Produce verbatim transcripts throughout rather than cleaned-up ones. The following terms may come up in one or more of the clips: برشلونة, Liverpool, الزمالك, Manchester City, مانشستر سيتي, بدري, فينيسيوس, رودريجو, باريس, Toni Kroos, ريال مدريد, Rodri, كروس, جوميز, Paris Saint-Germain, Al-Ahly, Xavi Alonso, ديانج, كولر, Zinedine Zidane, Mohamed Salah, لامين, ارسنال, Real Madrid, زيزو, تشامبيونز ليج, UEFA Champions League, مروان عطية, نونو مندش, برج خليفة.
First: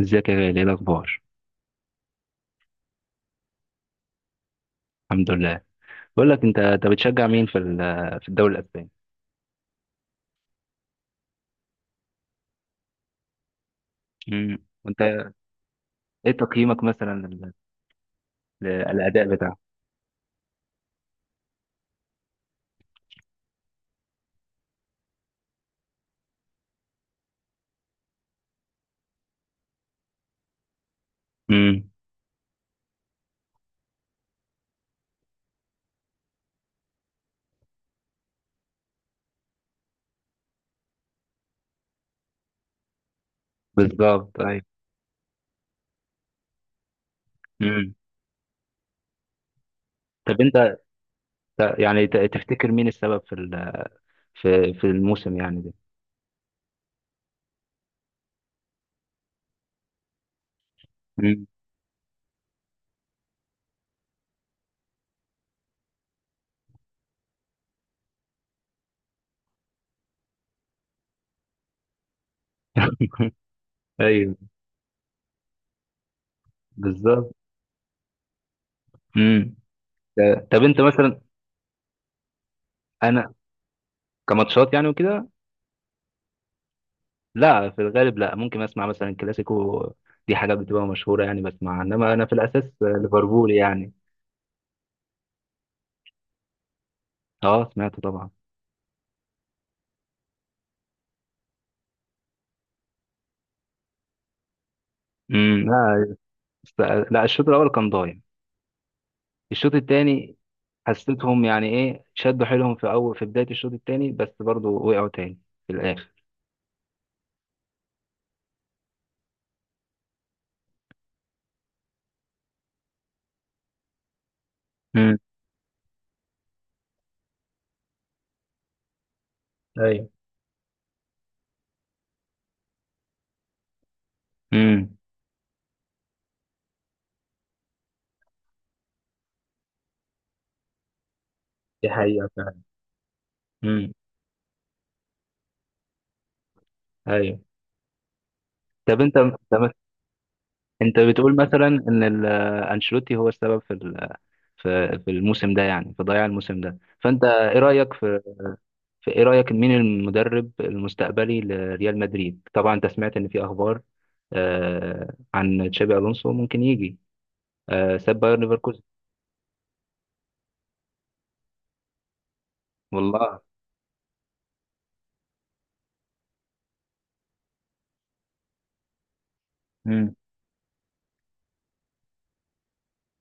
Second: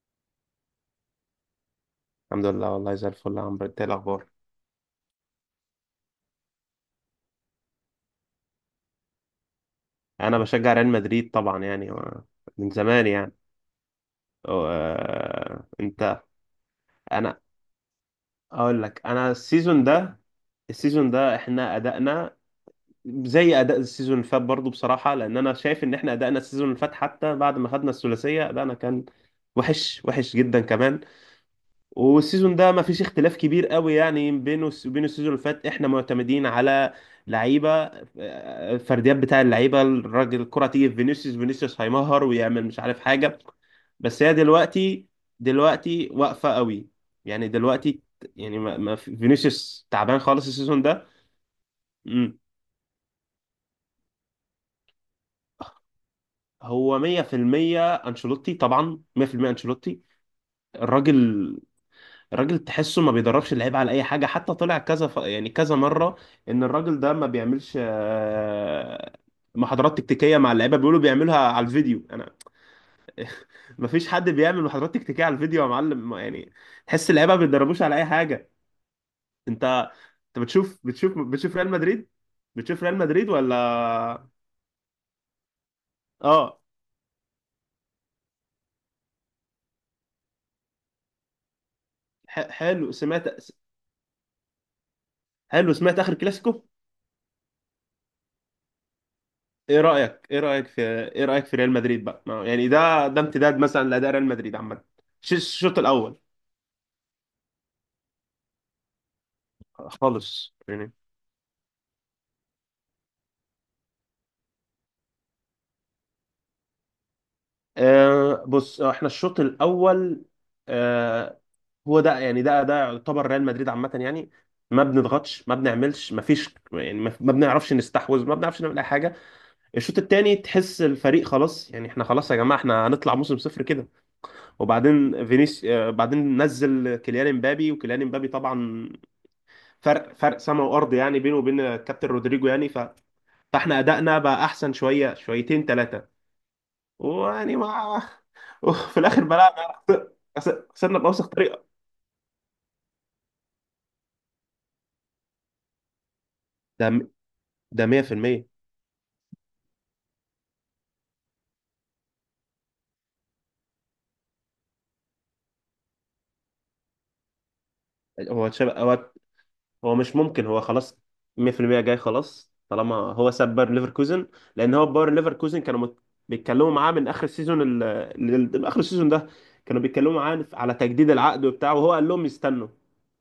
ازيك يا غالي؟ ايه الاخبار؟ الحمد لله، والله زي الفل يا عمرو. انت ايه الاخبار؟ الحمد لله. بقول لك، انت انت بتشجع مين في ال- في الدوري الاسباني؟ انا بشجع ريال مدريد طبعا، يعني و- من زمان يعني. و- امم. وانت؟ آه، انت؟ ايه تقييمك مثلا انا لل- اقول لك، للاداء انا بتاعه؟ السيزون ده، السيزون ده احنا ادائنا زي اداء السيزون اللي فات برضه بصراحه، لان انا شايف ان احنا ادائنا السيزون اللي فات حتى بعد ما خدنا الثلاثيه ادائنا كان وحش وحش جدا كمان. امم. والسيزون ده ما فيش اختلاف كبير قوي يعني بينه وبين السيزون اللي فات. احنا معتمدين على لعيبه، آه، فرديات بتاع اللعيبه، الراجل الكره تيجي في فينيسيوس، فينيسيوس هيمهر ويعمل مش عارف حاجه. بس هي بالظبط، ايوه. دلوقتي، دلوقتي واقفه قوي يعني امم. دلوقتي. يعني ما ما في- فينيسيوس تعبان طب خالص انت، السيزون ده. ت- يعني ت- مم. تفتكر مين السبب في ال- في في الموسم يعني ده؟ هو مية في المية انشيلوتي طبعا، مية في المية انشيلوتي. امم. الراجل، الراجل تحسه ما بيدربش اللعيبه على اي حاجه. حتى طلع كذا ف... يعني كذا مره ان الراجل ده ما بيعملش آه، محاضرات تكتيكيه مع اللعيبه، بيقولوا بيعملها على الفيديو. انا ما فيش حد ايوه، بيعمل محاضرات تكتيكيه على الفيديو يا معلم، ما- يعني تحس اللعيبه بالظبط. ما بيدربوش على اي حاجه. امم. انت، انت ت- طب بتشوف انت بتشوف مثلا. بتشوف ريال مدريد، بتشوف ريال مدريد انا ولا؟ كماتشات يعني وكده. اه. لا، في الغالب لا، ممكن اسمع مثلا كلاسيكو. دي حاجه بتبقى مشهوره يعني بسمعها، انما انا في ح... الاساس حلو سمعت، ليفربول يعني. حلو سمعت اخر كلاسيكو. اه، سمعته طبعا. ايه رأيك ايه رأيك في ايه رأيك في ريال مدريد بقى؟ ما- يعني ده، ده امتداد مثلا لأداء ريال مدريد عامة؟ ش- امم، الشوط لا. الأول است- لا، الشوط الاول كان ضايع. الشوط الثاني خالص يعني. حسيتهم يعني ايه، شدوا حيلهم في اول في بدايه الشوط الثاني، بس برضو وقعوا تاني في الاخر. آه بص، آه، احنا الشوط الأول آه، هو ده يعني، ده ده يعتبر ريال مدريد عامة يعني. ما امم. بنضغطش، ما بنعملش، ما فيش، يعني ما ما بنعرفش نستحوذ، ما بنعرفش نعمل اي حاجه. الشوط ايوه. الثاني تحس الفريق خلاص. يعني احنا خلاص يا جماعه، احنا هنطلع موسم صفر كده. امم. وبعدين فينيس آه، بعدين نزل كيليان امبابي، وكيليان امبابي طبعا فرق فرق سما وارض يعني بينه وبين دي الكابتن حقيقة رودريجو فعلا. يعني ف... فاحنا امم. ادائنا بقى احسن شويه، شويتين، ثلاثه. ايوه. ويعني ما طب وفي انت، الاخر طب بلعنا، انت خسرنا باوسخ بتقول طريقه. مثلا ان ال- انشيلوتي هو السبب في ال- في في الموسم ده يعني، في ضياع الموسم ده، ده فانت ايه ده رايك في, مية في المية. في ايه رايك مين المدرب المستقبلي لريال مدريد؟ طبعا انت سمعت ان في اخبار آه عن تشابي الونسو ممكن يجي، آه ساب بايرن هو تشابي، ليفركوزن. هو هو مش ممكن، هو خلاص مية في المية جاي خلاص طالما هو والله. ساب باير ليفركوزن. لان هو باير ليفركوزن كانوا مت... بيتكلموا معاه من اخر السيزون ال... ال... ال- اخر السيزون ده. كانوا بيتكلموا امم. معاه على تجديد العقد وبتاع، وهو قال لهم استنوا.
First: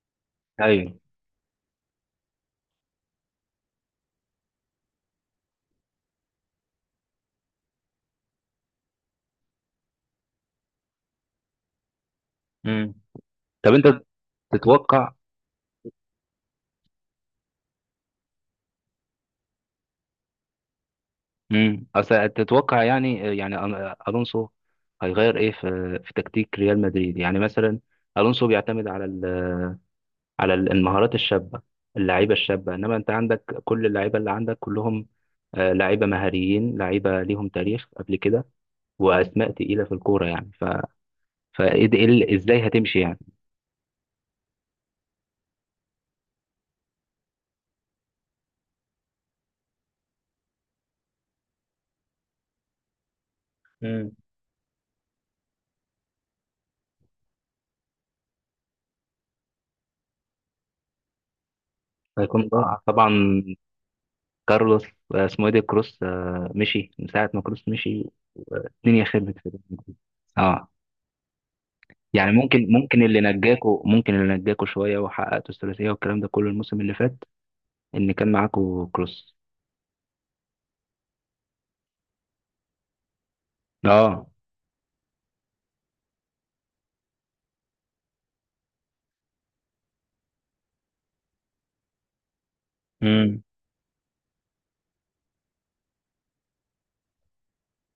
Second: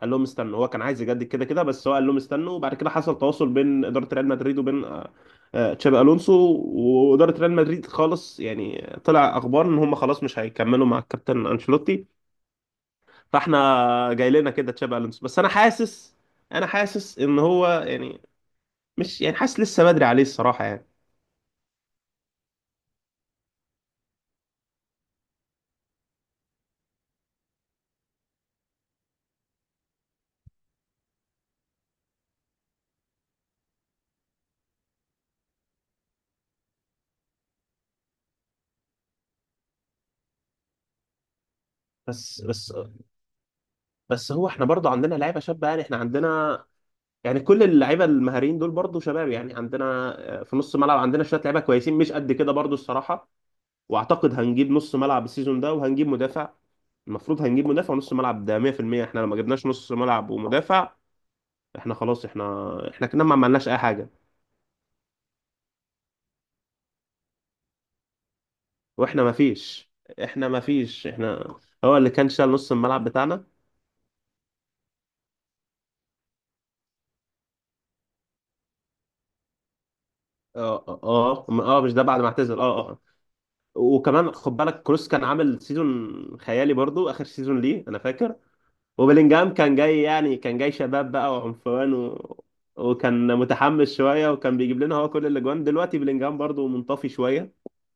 قال لهم استنوا، هو كان ايوه. عايز يجدد كده كده، بس هو قال لهم استنوا. وبعد كده حصل تواصل بين اداره ريال مدريد وبين، آه، آه، تشابي الونسو. واداره ريال مدريد خالص، يعني طلع اخبار ان هم خلاص مش هيكملوا مع الكابتن انشيلوتي. امم. فاحنا طب انت جاي لنا كده تشابي تتوقع؟ الونسو. بس انا حاسس، انا حاسس ان هو يعني، مش يعني حاسس، لسه بدري عليه الصراحه يعني. امم، اصل تتوقع يعني يعني أن- الونسو هيغير ايه في في تكتيك ريال مدريد يعني مثلا. الونسو بيعتمد على ال- على ال- المهارات الشابه، اللعيبه الشابه، انما انت عندك كل اللعيبه، اللي عندك كلهم آه، لعيبه مهاريين، لعيبه ليهم تاريخ قبل كده، واسماء تقيله في الكوره يعني، ف فإيه ده- إيه ال- بس ازاي بس هتمشي يعني؟ بس هو احنا برضه عندنا لعيبه شابه. يعني احنا عندنا، يعني كل اللعيبه المهاريين دول برضه شباب يعني. عندنا آه، في نص الملعب عندنا شويه لعيبه كويسين، مش قد كده برضه الصراحه. امم. واعتقد هنجيب نص ملعب السيزون ده وهنجيب مدافع. المفروض هنجيب مدافع ونص ملعب، ده مية في المية. احنا لما جبناش نص ملعب ومدافع، احنا خلاص. هيكون ضاع احنا، احنا طبعا. كنا ما عملناش اي حاجه. كارلوس، آه، اسمه ايه ده، كروس. آه، مشي من ساعة ما كروس مشي الدنيا واحنا ما خربت في الريال. فيش، احنا ما اه، فيش، احنا هو اللي كان يعني شال ممكن نص ممكن الملعب اللي بتاعنا. نجاكوا ممكن اللي نجاكوا شوية وحققتوا الثلاثية والكلام ده كله الموسم اللي فات، ان كان معاكوا كروس. اه اه اه، م- آه، مش ده بعد ما اعتزل، اه اه. اه. وكمان خد بالك كروس كان عامل سيزون خيالي برضو، اخر سيزون ليه انا فاكر. وبلينجهام كان جاي يعني، كان جاي شباب بقى وعنفوان و... وكان امم. متحمس شويه وكان بيجيب لنا هو كل الاجوان. دلوقتي بلينجهام برضو منطفي شويه.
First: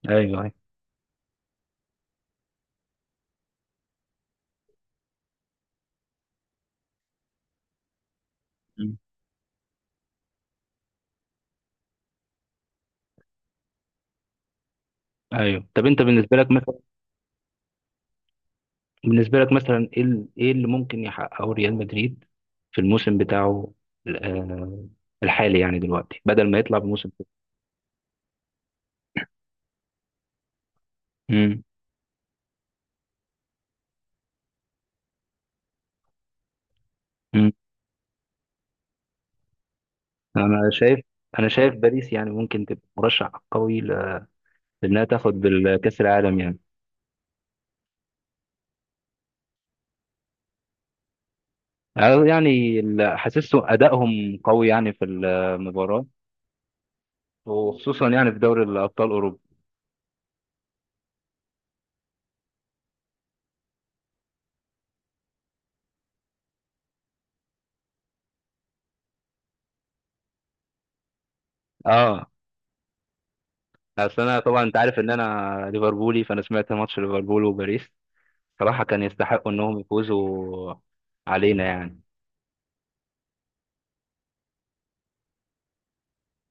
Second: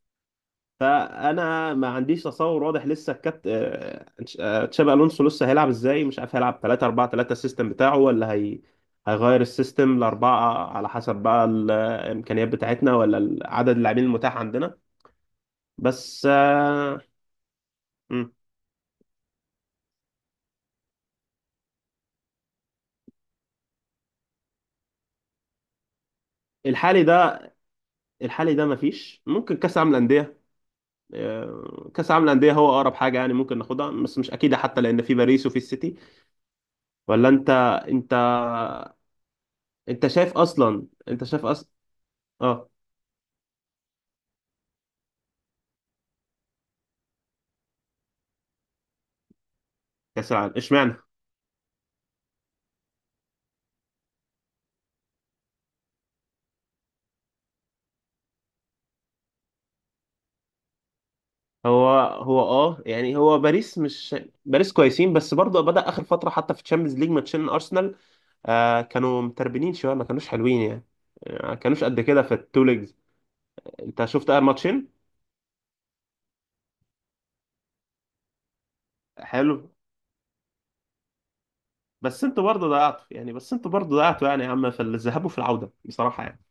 ايوه، ايوه. فانا ما عنديش تصور واضح لسه. الكابت آه، آه، تشابي الونسو لسه هيلعب ازاي مش عارف. هيلعب تلاتة اربعة تلاتة السيستم بتاعه، ولا هي مم. هيغير السيستم لأربعة على حسب بقى الإمكانيات بتاعتنا ولا عدد اللاعبين المتاح عندنا. ايوه. طب انت بس بالنسبة لك مثلا، آه، مم. بالنسبة لك مثلا ايه ال- ايه اللي ممكن يحققه ريال مدريد في الموسم بتاعه ال- آه، الحالي يعني دلوقتي، بدل ما يطلع الحالي بموسم ده، الحالي ده مفيش. ممكن كأس العالم للأندية، تاني؟ آه، كأس العالم للأندية هو أقرب حاجة يعني ممكن ناخدها، بس مش أكيدة حتى، لأن في باريس وفي السيتي. ولا أنت، أنت أنت شايف انا أصلا، شايف أنت شايف انا أصلا؟ شايف باريس يعني ممكن أه، تبقى مرشح قوي ل- لانها تاخد الكاس العالم يعني. كأس العالم اشمعنى؟ أنا يعني ال- حاسسه ادائهم قوي يعني في المباراه، وخصوصا يعني في دوري الابطال اوروبا. هو هو اه يعني، هو باريس مش، باريس كويسين بس برضه بدأ اخر فتره. حتى في تشامبيونز ليج ماتشين ارسنال آه كانوا متربنين شويه، ما كانوش حلوين يعني، آه، ما كانوش قد كده اه، في التو ليجز. انت اصل شفت انا اخر طبعا انت ماتشين؟ عارف ان انا ليفربولي، فانا سمعت ماتش ليفربول وباريس، صراحه كان يستحقوا حلو. انهم يفوزوا علينا يعني. بس انتوا برضه ضيعتوا يعني بس انتوا برضه ضيعتوا يعني يا عم في الذهاب وفي العوده، بصراحه يعني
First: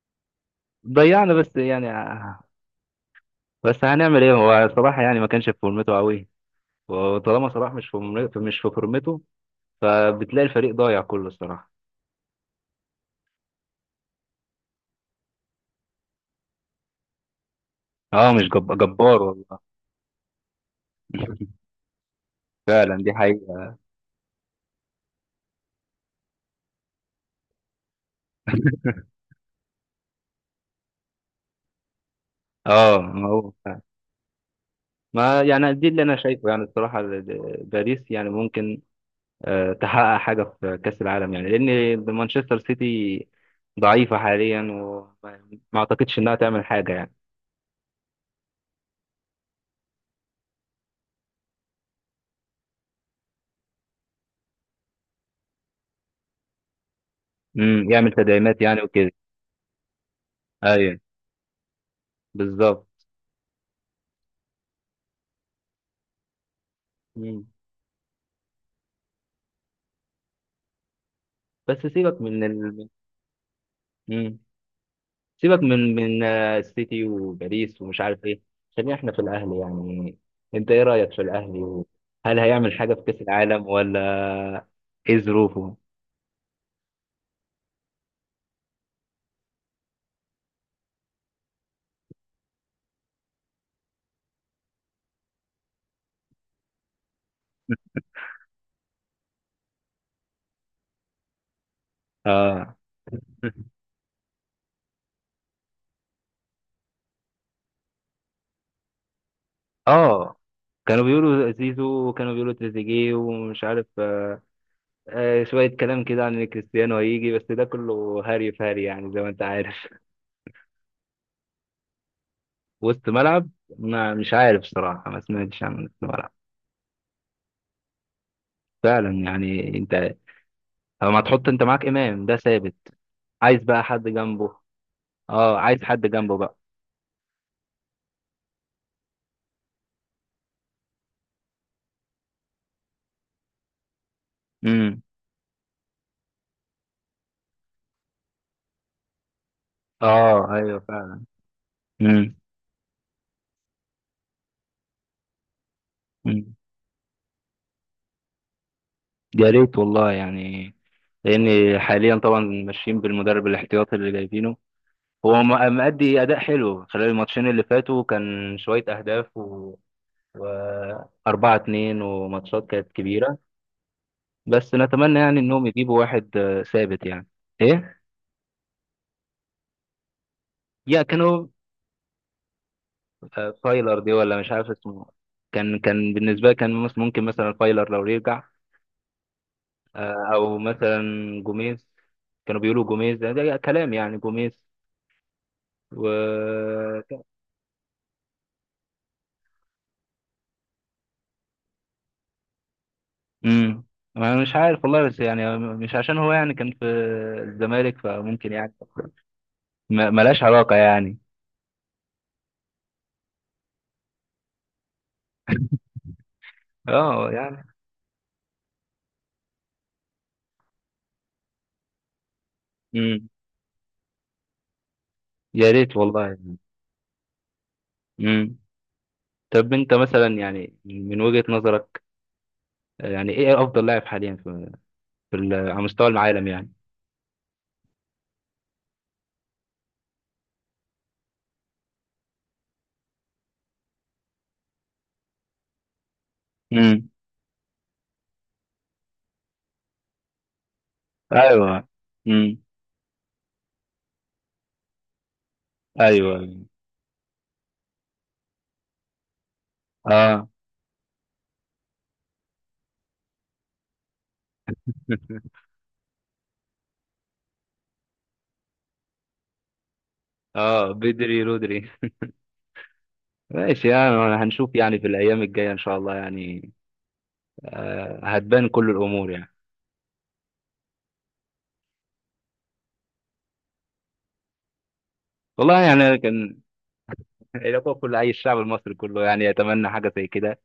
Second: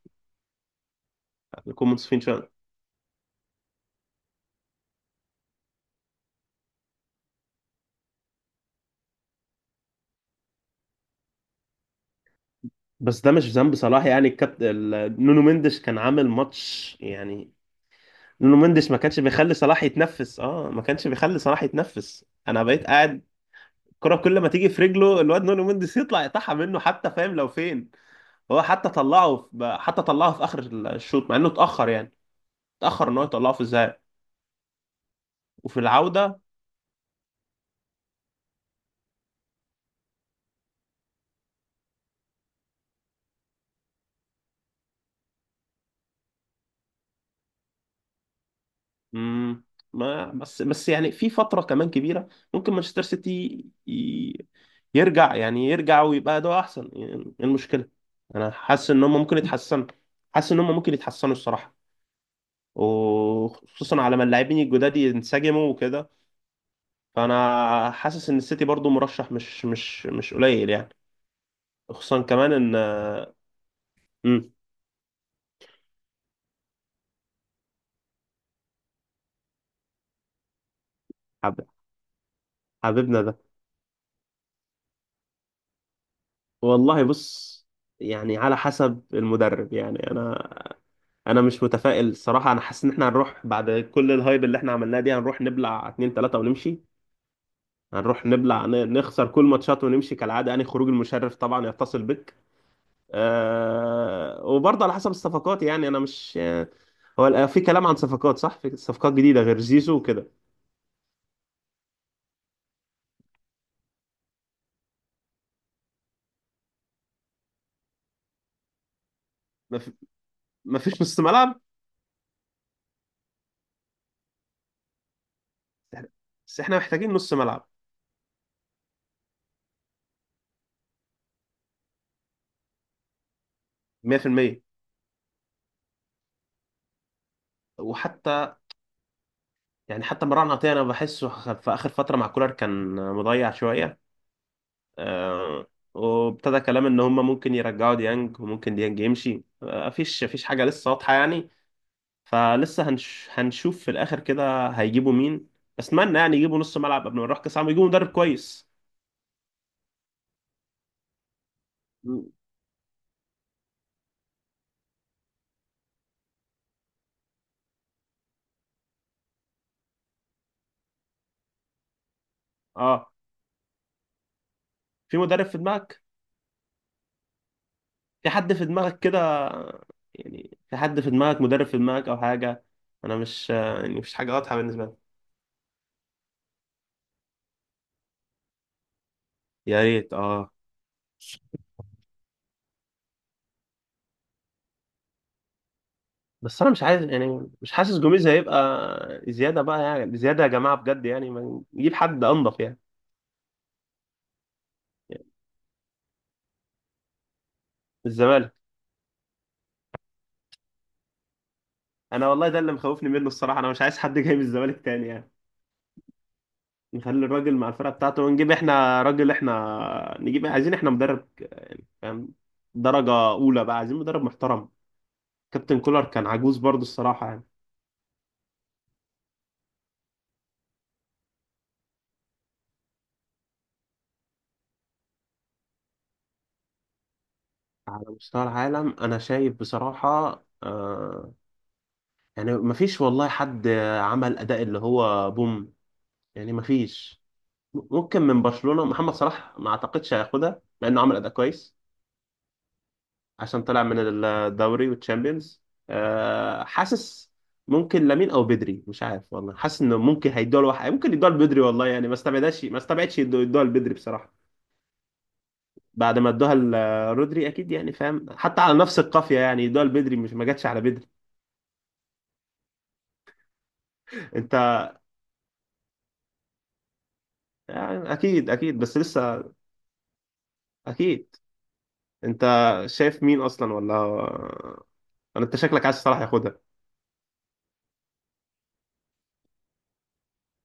ضيعنا بس نكون يعني، منصفين آه، شويه. بس هنعمل ايه، هو صراحه يعني ما كانش في فورمته قوي. وطالما صلاح مش في مش في فورمته، فبتلاقي الفريق ضايع كله الصراحة. بس ده مش ذنب صلاح يعني. الكابتن نونو مندش كان عامل ماتش يعني. اه، مش نونو جب... مندش ما كانش جبار بيخلي والله. صلاح يتنفس، اه ما كانش بيخلي صلاح يتنفس. انا بقيت فعلا دي قاعد حقيقة. الكرة كل ما تيجي في رجله الواد نونو مندس يطلع يقطعها منه حتى فاهم لو فين. هو حتى طلعه في، حتى طلعه في اخر الشوط مع انه اتأخر يعني. اه، اتأخر ان هو ما هو يطلعه في فعلا. الذهاب ما يعني وفي دي اللي انا العودة. شايفه يعني الصراحة، ال- ال- باريس يعني ممكن آه، تحقق حاجة في كأس العالم، يعني لأن مانشستر سيتي ضعيفة حاليا، وما ما اعتقدش انها تعمل حاجة يعني. مم، ما بس بس يعني في فترة كمان كبيرة ممكن مانشستر سيتي ي- يرجع، يعني يرجع ويبقى ده احسن. يعني ايه المشكلة؟ امم. يعمل انا تدعيمات يعني حاسس ان هم وكده. ممكن يتحسنوا، حاسس ان هم ممكن ايوه، يتحسنوا الصراحة. بالظبط. وخصوصا على ما اللاعبين الجداد ينسجموا وكده. مم. فانا حاسس ان السيتي برضو مرشح مش مش مش قليل يعني. بس سيبك خصوصا من كمان ان، ال... مم. امم سيبك من من آه، السيتي وباريس ومش عارف ايه، خلينا احنا في الاهلي يعني. انت ايه رايك في الاهلي، حب... وهل هيعمل حاجه في كاس حبيبنا ده، العالم، ولا ايه ظروفه؟ والله بص، يعني على حسب المدرب. يعني انا، انا مش متفائل الصراحه. انا حاسس ان احنا هنروح بعد كل الهايب اللي احنا عملناه دي هنروح نبلع اتنين تلاتة ونمشي. هنروح نبلع ن- نخسر كل ماتشات ونمشي كالعاده يعني، خروج المشرف طبعا، يتصل بك. اه. أه... وبرضه على حسب الصفقات. يعني انا مش، هو ال- في كلام عن صفقات. صح، في صفقات جديده غير زيزو وكده؟ اه، كانوا بيقولوا زيزو، وكانوا بيقولوا تريزيجيه ومش عارف، آه شويه كلام كده عن ان كريستيانو هيجي، بس ده كله هري في هري يعني، زي ما انت عارف. مفيش نص ملعب. وسط ملعب. ما مش عارف صراحه، ما سمعتش عن وسط ملعب. بس احنا محتاجين نص ملعب فعلا يعني، انت لما تحط، انت معاك امام ده ثابت، عايز بقى حد جنبه. مية في المية. اه، عايز حد جنبه بقى. وحتى يعني حتى مروان عطية انا بحسه خ- في اخر فترة مع كولر كان مضيع شوية. امم. آه، وابتدى كلام ان هم ممكن يرجعوا ديانج، وممكن ديانج يمشي. آه، مفيش مفيش اه، حاجة ايوه لسه واضحة فعلا. يعني. امم. فلسه هنش هنشوف في الاخر كده هيجيبوا مين. اتمنى يعني أمم. يجيبوا نص ملعب قبل ما نروح كاس عالم، يجيبوا مدرب كويس. يا ريت والله يعني، لان حاليا م- طبعا ماشيين بالمدرب الاحتياطي اللي جايبينه. هو م- مأدي اداء حلو خلال الماتشين اللي فاتوا، كان شويه اهداف و... و اربعة اتنين، وماتشات كانت اه، كبيره. بس في نتمنى يعني مدرب في انهم يجيبوا دماغك؟ واحد آه، ثابت يعني. ايه؟ في حد في دماغك كده؟ يعني في حد يا في دماغك، كانوا مدرب في دماغك او حاجه؟ انا آه، مش، يعني فايلر دي، مش حاجه ولا مش واضحه عارف بالنسبه لي. اسمه. كان كان بالنسبه لي، كان مس- ممكن مثلا فايلر لو يرجع، يا ريت آه، اه. او مثلا جوميز. كانوا بيقولوا جوميز ده, ده كلام يعني، جوميز و بس انا مش عايز يعني، مش حاسس جوميز هيبقى. زياده بقى يعني، زياده يا جماعه بجد يعني، ما نجيب حد انضف يعني. امم. انا مش عارف والله، بس يعني يعني مش عشان هو يعني كان في الزمالك من فممكن الزمالك، يعني، ما- ملهاش علاقة يعني. انا والله ده اللي مخوفني منه الصراحه. انا مش عايز حد جاي من الزمالك تاني يعني. نخلي اه الراجل يعني. مع الفرقه بتاعته، ونجيب احنا راجل. احنا نجيب، عايزين احنا مدرب يعني فاهم، درجه امم. اولى بقى، عايزين مدرب محترم. يا كابتن ريت كولر كان والله. عجوز برضه الصراحه يعني. امم. طب انت مثلا يعني من وجهة نظرك، يعني ايه افضل لاعب حاليا في, في ال- على مستوى العالم يعني؟ على مستوى العالم انا شايف بصراحة آه، يعني مفيش والله حد عمل اداء اللي هو بوم يعني. امم. مفيش. ممكن من برشلونة، محمد صلاح ما اعتقدش هياخدها مع انه عمل اداء كويس، ايوه. امم. عشان طلع من الدوري والتشامبيونز. ايوه. آه حاسس ممكن لامين او بدري مش عارف والله. حاسس انه ممكن اه. هيدوها لواحد، ممكن يدوها لبدري والله يعني. ما استبعدش، ما استبعدش يدو- يدوها لبدري بصراحة. بعد ما ادوها لرودري اكيد يعني فاهم، حتى على نفس القافية يعني، يدوها لبدري مش ما جاتش على اه، بدري. بدري رودري. ماشي يعني، انت هنشوف يعني في الأيام الجاية إن شاء الله يعني، يعني، آه، اكيد هتبان اكيد كل بس الأمور لسه، يعني. اكيد. انت شايف مين اصلا ولا؟ انا، انت والله شكلك عايز يعني، صلاح كان ياخدها؟ يبقى كل أي الشعب المصري كله يعني يتمنى حاجة زي كده،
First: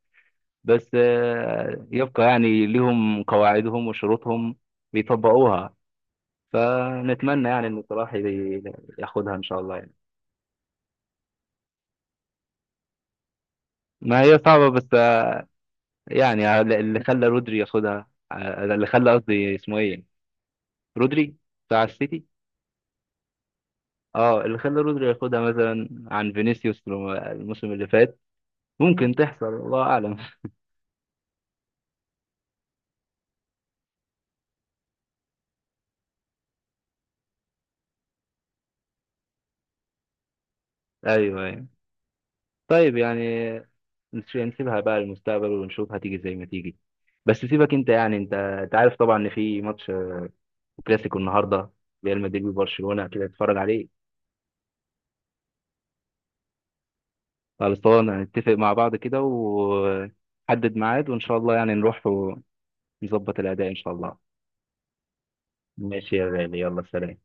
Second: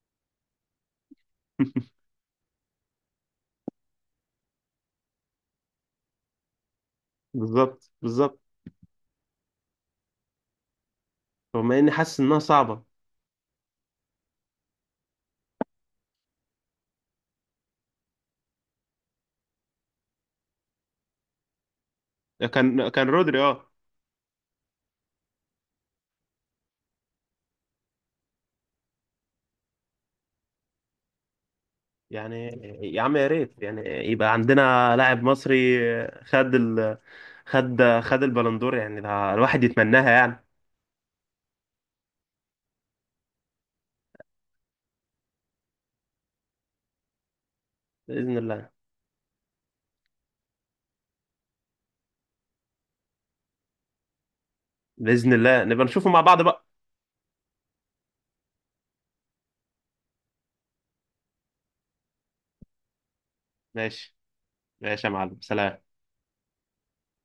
بس آه، يبقى يعني ليهم قواعدهم وشروطهم بيطبقوها، فنتمنى يعني إن بالظبط، صلاح بالظبط. ي- ياخدها إن شاء الله يعني. رغم اني حاسس انها صعبه. ما هي صعبة، بس آه، يعني اللي خلى رودري ياخدها، آه، اللي خلى قصدي اسمه إيه، رودري بتاع السيتي. كان كان رودري اه اه، اللي خلى رودري ياخدها مثلا عن فينيسيوس الموسم اللي فات، ممكن تحصل الله أعلم. يعني. يا عم يا ريت يعني يبقى عندنا لاعب مصري خد ال، خد خد البالندور. يعني ده الواحد يتمناها يعني. أيوه أيوه. طيب يعني، نس- نسيبها بقى للمستقبل ونشوف هتيجي زي ما تيجي. بس سيبك أنت يعني، أنت باذن الله، أنت عارف طبعا إن في ماتش آه، كلاسيكو النهاردة، ريال مدريد وبرشلونة، كده اتفرج عليه. باذن الله نبقى نشوفه مع بعض بقى. خلصان، هنتفق مع بعض كده وحدد ميعاد، وإن شاء الله يعني نروح ونظبط الأداء إن شاء الله. ماشي، ماشي يا معلم، سلام. ماشي يا غالي، يلا سلام.